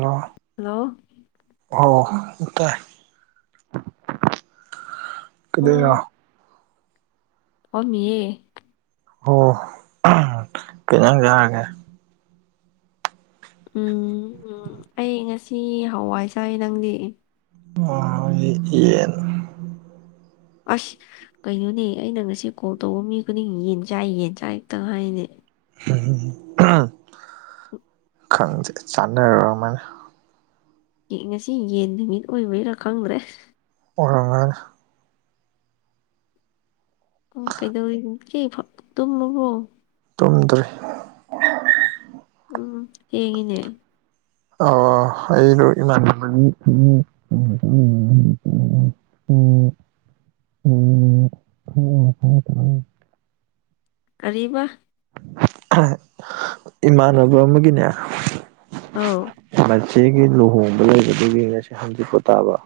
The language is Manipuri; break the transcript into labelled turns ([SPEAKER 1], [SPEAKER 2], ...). [SPEAKER 1] ꯅ
[SPEAKER 2] ꯍꯜꯂꯣ
[SPEAKER 1] [inaudible]
[SPEAKER 2] ꯐꯝꯃꯤꯌꯦ
[SPEAKER 1] ꯑꯣ ꯀꯇꯪ ꯌꯥꯔꯒꯦ
[SPEAKER 2] ꯎꯝ ꯑꯩ ꯉꯁꯤ ꯍꯋꯥꯏꯁꯥꯏ ꯅꯪꯗꯤ
[SPEAKER 1] ꯌꯦꯟ
[SPEAKER 2] ꯑꯁ ꯀꯩꯅꯣꯅꯦ ꯑꯩꯅ ꯉꯁꯤ ꯀꯣꯜ ꯇꯧꯕ ꯃꯤ ꯈꯨꯗꯤꯡ ꯌꯦꯟ ꯆꯥꯏ ꯌꯦꯟ ꯆꯥꯛ ꯛꯇꯪ ꯍꯥꯏꯅꯦ
[SPEAKER 1] [unintelligible]
[SPEAKER 2] ꯎ
[SPEAKER 1] ꯈꯪꯁꯦ ꯆꯥꯟꯅꯔꯃꯥꯏꯅ
[SPEAKER 2] ꯉꯁꯤ ꯌꯦꯟ ꯅꯨꯃꯤꯠ ꯑꯣꯏꯕꯩꯔꯥ ꯈꯪꯗ꯭ꯔꯦ
[SPEAKER 1] [inaudible]
[SPEAKER 2] ꯀꯩꯗꯧꯔꯤ ꯏꯆꯦ ꯇꯨꯝꯂꯨꯕꯣ
[SPEAKER 1] ꯇꯨꯝꯗ꯭ꯔꯦ
[SPEAKER 2] ꯎꯝ ꯍꯡꯉꯤꯅꯦ
[SPEAKER 1] [inaudible] ꯎꯝ ꯎꯝ ꯑꯣ ꯐ
[SPEAKER 2] ꯑꯔꯤꯕ
[SPEAKER 1] ꯏꯃꯥꯟꯅꯕ ꯑꯃꯒꯤꯅꯦ
[SPEAKER 2] ꯑꯥꯎ
[SPEAKER 1] ꯃꯆꯦꯒꯤ ꯂꯨꯍꯣꯡꯕ ꯂꯩꯕꯗꯨ ꯌꯦꯡꯉꯁꯤ ꯍꯪꯆꯤꯄꯣ ꯇꯥꯕ